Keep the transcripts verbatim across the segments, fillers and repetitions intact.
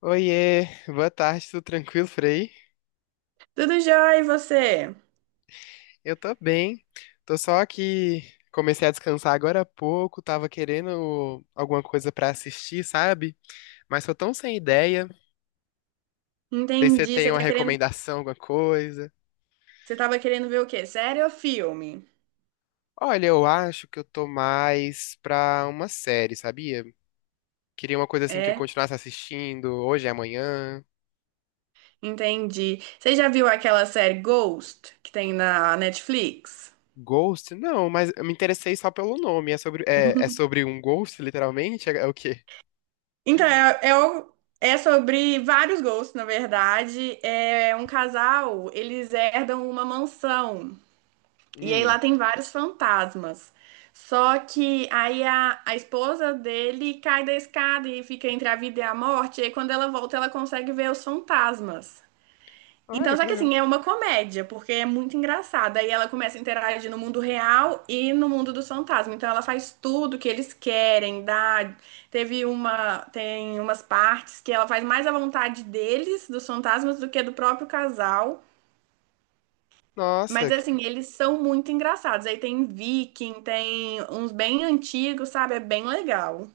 Oiê, boa tarde, tudo tranquilo, Frei? Tudo jóia, e você? Eu tô bem, tô só que comecei a descansar agora há pouco, tava querendo alguma coisa pra assistir, sabe? Mas tô tão sem ideia. Não sei se você Entendi. tem Você uma tá querendo, recomendação, alguma coisa. você tava querendo ver o quê? Série ou filme? Olha, eu acho que eu tô mais pra uma série, sabia? Queria uma coisa assim que eu É, continuasse assistindo hoje e amanhã. entendi. Você já viu aquela série Ghost que tem na Netflix? Ghost? Não, mas eu me interessei só pelo nome. É sobre, é, é sobre um ghost, literalmente? É, é o quê? Então, é, é, o- é sobre vários gostos, na verdade. É um casal, eles herdam uma mansão. E aí lá Hum, tem vários fantasmas. Só que aí a, a esposa dele cai da escada e fica entre a vida e a morte. E aí quando ela volta, ela consegue ver os fantasmas. olha Então, só que que legal. assim, é uma comédia, porque é muito engraçada. Aí ela começa a interagir no mundo real e no mundo dos fantasmas. Então ela faz tudo que eles querem, dá. Teve uma, tem umas partes que ela faz mais à vontade deles, dos fantasmas, do que do próprio casal. Mas Nossa, que assim, eles são muito engraçados. Aí tem Viking, tem uns bem antigos, sabe? É bem legal.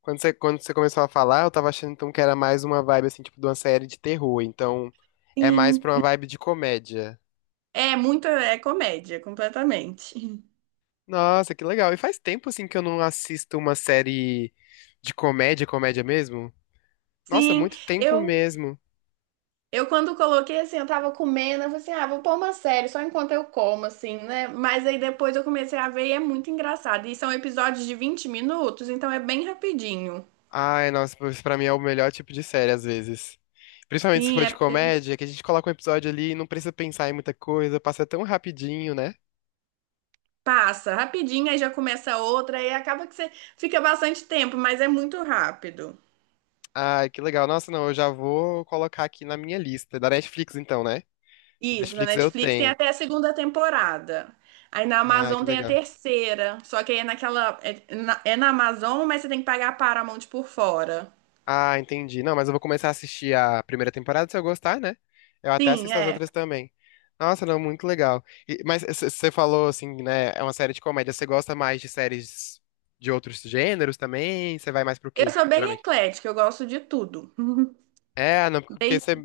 Quando você, quando você começou a falar, eu tava achando então que era mais uma vibe assim, tipo, de uma série de terror. Então, é mais Sim. pra uma vibe de comédia. É muito, é comédia, completamente. Nossa, que legal. E faz tempo assim que eu não assisto uma série de comédia, comédia mesmo? Nossa, Sim, muito tempo eu mesmo. eu quando coloquei assim, eu tava comendo, eu falei assim, ah, vou pôr uma série só enquanto eu como, assim, né? Mas aí depois eu comecei a ver e é muito engraçado. E são episódios de vinte minutos, então é bem rapidinho. Ai, nossa, pois pra mim é o melhor tipo de série às vezes. Principalmente se Sim, for de é, comédia, que a gente coloca um episódio ali e não precisa pensar em muita coisa, passa tão rapidinho, né? passa rapidinho, aí já começa outra, aí acaba que você fica bastante tempo, mas é muito rápido. Ai, que legal. Nossa, não, eu já vou colocar aqui na minha lista. Da Netflix então, né? Isso, na Netflix eu Netflix tem tenho. até a segunda temporada. Aí na Ah, Amazon que tem a legal. terceira. Só que aí é naquela. É na, é na Amazon, mas você tem que pagar a Paramount por fora. Ah, entendi. Não, mas eu vou começar a assistir a primeira temporada se eu gostar, né? Eu até Sim, assisto as é. outras também. Nossa, não, muito legal. E- mas você falou assim, né? É uma série de comédia. Você gosta mais de séries de outros gêneros também? Você vai mais pro Eu quê, sou bem geralmente? eclética, eu gosto de tudo. É, não, porque você Desde.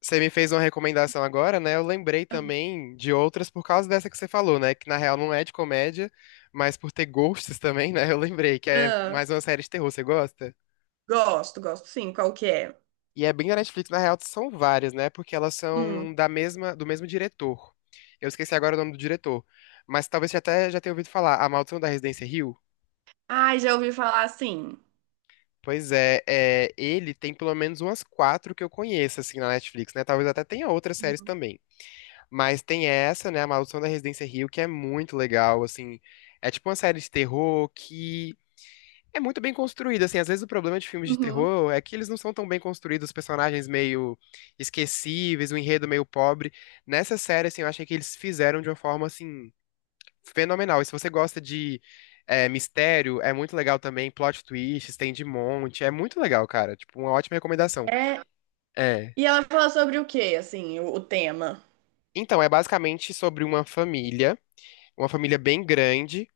você me fez uma recomendação agora, né? Eu lembrei também de outras por causa dessa que você falou, né? Que na real não é de comédia, mas por ter gostos também, né? Eu lembrei que é Ah, mais uma série de terror. Você gosta? gosto, gosto sim, qual que é? E é bem da Netflix, na real, são várias, né? Porque elas Hum. são da mesma, do mesmo diretor. Eu esqueci agora o nome do diretor, mas talvez você até já tenha ouvido falar, A Maldição da Residência Hill. Ai, já ouvi falar assim. Pois é, é, ele tem pelo menos umas quatro que eu conheço, assim, na Netflix, né? Talvez até tenha outras séries Uhum. também. Mas tem essa, né, A Maldição da Residência Hill, que é muito legal, assim. É tipo uma série de terror que é muito bem construído, assim, às vezes o problema de filmes de Uhum. terror é que eles não são tão bem construídos, os personagens meio esquecíveis, o enredo meio pobre. Nessa série, assim, eu achei que eles fizeram de uma forma, assim, fenomenal. E se você gosta de é, mistério, é muito legal também, plot twists, tem de monte, é muito legal, cara, tipo, uma ótima recomendação. É. É. E ela fala sobre o quê, assim, o, o tema? Então, é basicamente sobre uma família, uma família bem grande,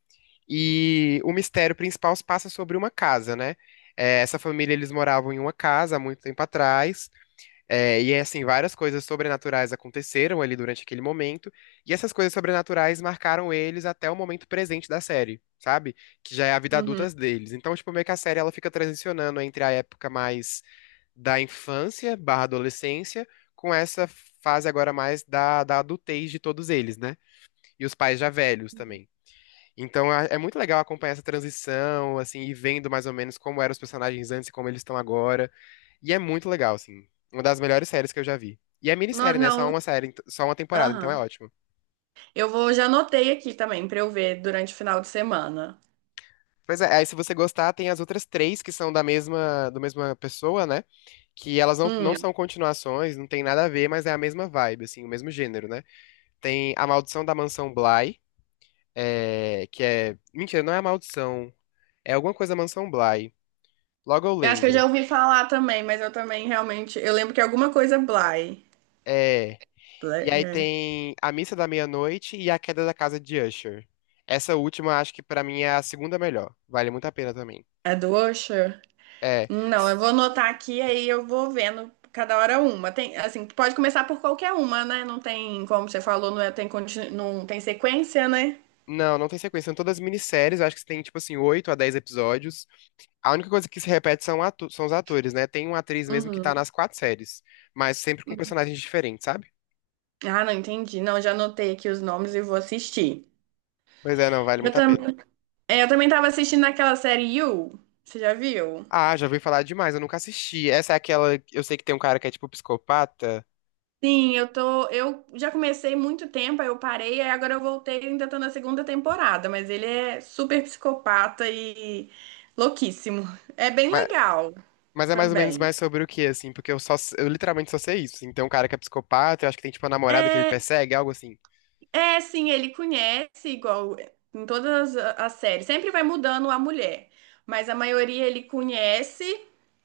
e o mistério principal se passa sobre uma casa, né? É, essa família, eles moravam em uma casa há muito tempo atrás, é, e assim, várias coisas sobrenaturais aconteceram ali durante aquele momento, e essas coisas sobrenaturais marcaram eles até o momento presente da série, sabe? Que já é a vida Uhum. adulta deles. Então, tipo, meio que a série ela fica transicionando entre a época mais da infância barra adolescência, com essa fase agora mais da, da adultez de todos eles, né? E os pais já velhos também. Então a- é muito legal acompanhar essa transição, assim, e vendo mais ou menos como eram os personagens antes e como eles estão agora. E é muito legal, assim. Uma das melhores séries que eu já vi. E é Não, minissérie, né? Só não. uma série, ent- só uma temporada, então é Aham. ótimo. Eu vou, já anotei aqui também pra eu ver durante o final de semana. Pois é, aí se você gostar, tem as outras três que são da mesma, do mesma pessoa, né? Que elas não, não Hum, são continuações, não tem nada a ver, mas é a mesma vibe, assim, o mesmo gênero, né? Tem A Maldição da Mansão Bly, é, que é... Mentira, não é A Maldição. É alguma coisa da Mansão Bly. Logo eu eu acho que eu já lembro. ouvi falar também, mas eu também realmente. Eu lembro que é alguma coisa Bly. É... E aí Bly- tem A Missa da Meia-Noite e A Queda da Casa de Usher. Essa última, acho que pra mim é a segunda melhor. Vale muito a pena também. É, é do Usher? É. Não, eu s- vou anotar aqui, aí eu vou vendo cada hora uma. Tem, assim, pode começar por qualquer uma, né? Não tem, como você falou, não é- tem, conti- não tem sequência, né? Não, não tem sequência. São todas minisséries. Eu Acho que tem, tipo assim, oito a dez episódios. A única coisa que se repete são, atu- são os atores, né? Tem uma atriz mesmo que tá Uhum. nas quatro séries, mas sempre com personagens diferentes, sabe? Ah, não entendi. Não, já anotei aqui os nomes e vou assistir. Pois é, não, vale Eu muito a pena. também, eu também tava assistindo aquela série You. Você já viu? Ah, já ouvi falar demais, eu nunca assisti. Essa é aquela. Eu sei que tem um cara que é tipo psicopata. Sim, eu tô. Eu já comecei muito tempo, aí eu parei, aí agora eu voltei, e ainda tô na segunda temporada, mas ele é super psicopata e louquíssimo. É bem legal Mas é mais ou menos também. mais sobre o que, assim? Porque eu só, eu literalmente só sei isso. Então, um cara que é psicopata, eu acho que tem, tipo, uma namorada que ele persegue, algo assim. É, sim, ele conhece igual em todas a- as séries. Sempre vai mudando a mulher, mas a maioria ele conhece.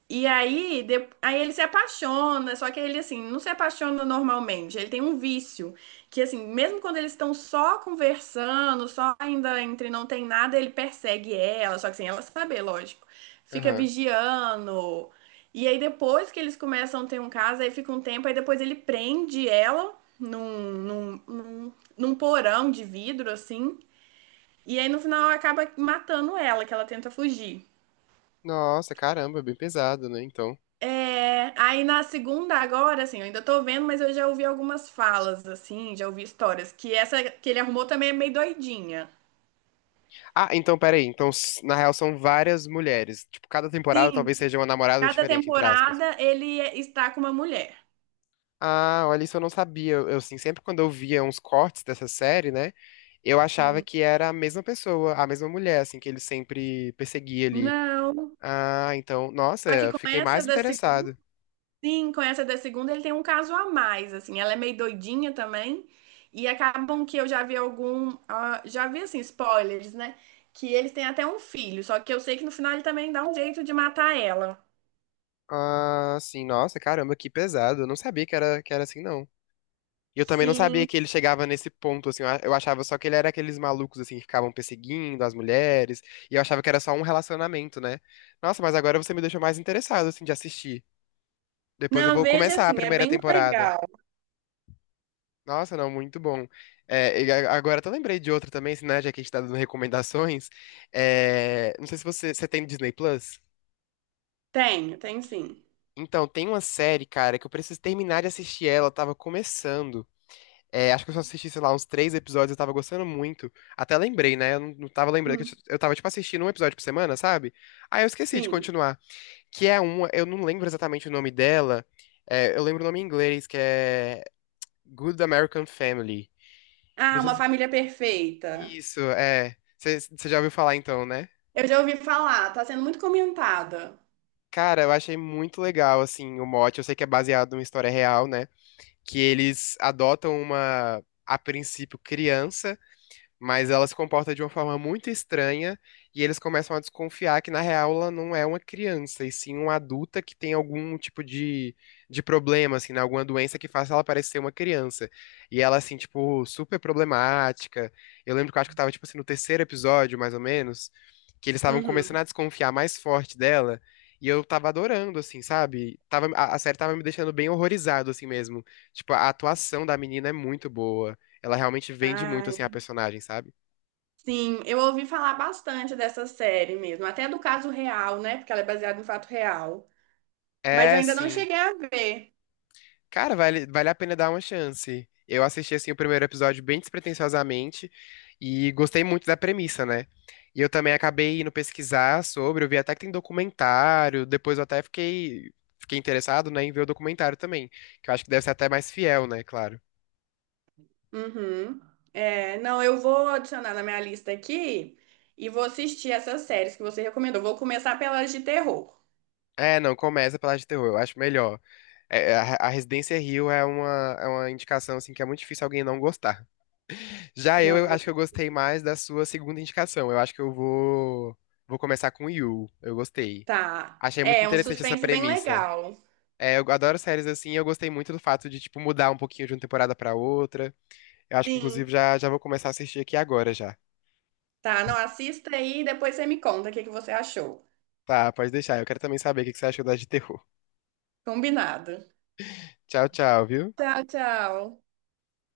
E aí, de- aí ele se apaixona, só que ele assim, não se apaixona normalmente. Ele tem um vício que assim, mesmo quando eles estão só conversando, só ainda entre não tem nada, ele persegue ela, só que sem ela saber, lógico. Fica Aham. vigiando. E aí depois que eles começam a ter um caso, aí fica um tempo, aí depois ele prende ela num, num, num num porão de vidro, assim. E aí no final acaba matando ela, que ela tenta fugir. Nossa, caramba, bem pesado, né? Então. É, aí na segunda agora, assim, eu ainda tô vendo, mas eu já ouvi algumas falas, assim, já ouvi histórias, que essa que ele arrumou também é meio doidinha. Ah, então, peraí. Então, s- na real, são várias mulheres. Tipo, cada temporada talvez Sim, seja uma namorada cada diferente, entre aspas. temporada ele está com uma mulher. Ah, olha, isso eu não sabia. Eu, eu, assim, sempre quando eu via uns cortes dessa série, né? Eu achava Hum. que era a mesma pessoa, a mesma mulher, assim, que ele sempre perseguia ali. Não, Ah, então, nossa, só que eu com fiquei essa mais da interessado. Sim, com essa da segunda ele tem um caso a mais, assim, ela é meio doidinha também, e acabam que eu já vi algum, ah, já vi, assim, spoilers, né, que eles têm até um filho, só que eu sei que no final ele também dá um jeito de matar ela. Ah, sim, nossa, caramba, que pesado. Eu não sabia que era, que era assim, não. E eu também não sabia Sim. que ele chegava nesse ponto, assim. Eu a- eu achava só que ele era aqueles malucos, assim, que ficavam perseguindo as mulheres. E eu achava que era só um relacionamento, né? Nossa, mas agora você me deixou mais interessado, assim, de assistir. Depois eu Não, vou veja começar a assim, é primeira bem temporada. legal. Nossa, não, muito bom. É, e a- agora eu até lembrei de outra também, assim, né? Já que a gente tá dando recomendações. É, não sei se você, você tem Disney Plus. Tenho, tenho sim. Então, tem uma série, cara, que eu preciso terminar de assistir ela, eu tava começando. É, acho que eu só assisti, sei lá, uns três episódios, eu tava gostando muito. Até lembrei, né? Eu não não tava lembrando que eu, t- Hum, eu tava, tipo, assistindo um episódio por semana, sabe? Aí eu esqueci de sim. continuar. Que é uma, eu não lembro exatamente o nome dela. É, eu lembro o nome em inglês, que é Good American Family. Que eu não Ah, sei Uma se... Família Perfeita. Isso, é. Você já ouviu falar então, né? Eu já ouvi falar, tá sendo muito comentada. Cara, eu achei muito legal, assim, o mote. Eu sei que é baseado numa história real, né? Que eles adotam uma, a princípio, criança. Mas ela se comporta de uma forma muito estranha e eles começam a desconfiar que, na real, ela não é uma criança, e sim uma adulta que tem algum tipo de, de problema, assim, né? Alguma doença que faça ela parecer uma criança. E ela, assim, tipo, super problemática. Eu lembro que eu acho que eu tava, tipo assim, no terceiro episódio, mais ou menos, que eles estavam Uhum. começando a desconfiar mais forte dela. E eu tava adorando, assim, sabe? Tava, a, a série tava me deixando bem horrorizado, assim mesmo. Tipo, a atuação da menina é muito boa. Ela realmente vende muito, Ah, assim, a personagem, sabe? sim, eu ouvi falar bastante dessa série mesmo, até do caso real, né? Porque ela é baseada em fato real. Mas eu É, ainda não sim. cheguei a ver. Cara, vale, vale a pena dar uma chance. Eu assisti, assim, o primeiro episódio bem despretensiosamente e gostei muito da premissa, né? E eu também acabei indo pesquisar sobre, eu vi até que tem documentário, depois eu até fiquei, fiquei interessado, né, em ver o documentário também, que eu acho que deve ser até mais fiel, né, claro. Uhum. É, não, eu vou adicionar na minha lista aqui e vou assistir essas séries que você recomendou. Vou começar pelas de terror. É, não, começa pela de terror, eu acho melhor. É, é, a, a Residência Hill é uma, é uma indicação, assim, que é muito difícil alguém não gostar. Já eu, Não, eu vou... acho que eu gostei mais da sua segunda indicação. Eu acho que eu vou, vou começar com You. Eu gostei. tá. Achei muito É um interessante essa suspense bem premissa. legal. É, eu adoro séries assim, e eu gostei muito do fato de, tipo, mudar um pouquinho de uma temporada pra outra. Eu acho que, inclusive, Sim, já, já vou começar a assistir aqui agora já. tá. Não, assista aí e depois você me conta o que que você achou. Tá, pode deixar. Eu quero também saber o que que você achou das de terror. Combinado. Tchau, tchau, viu? Tchau, tchau.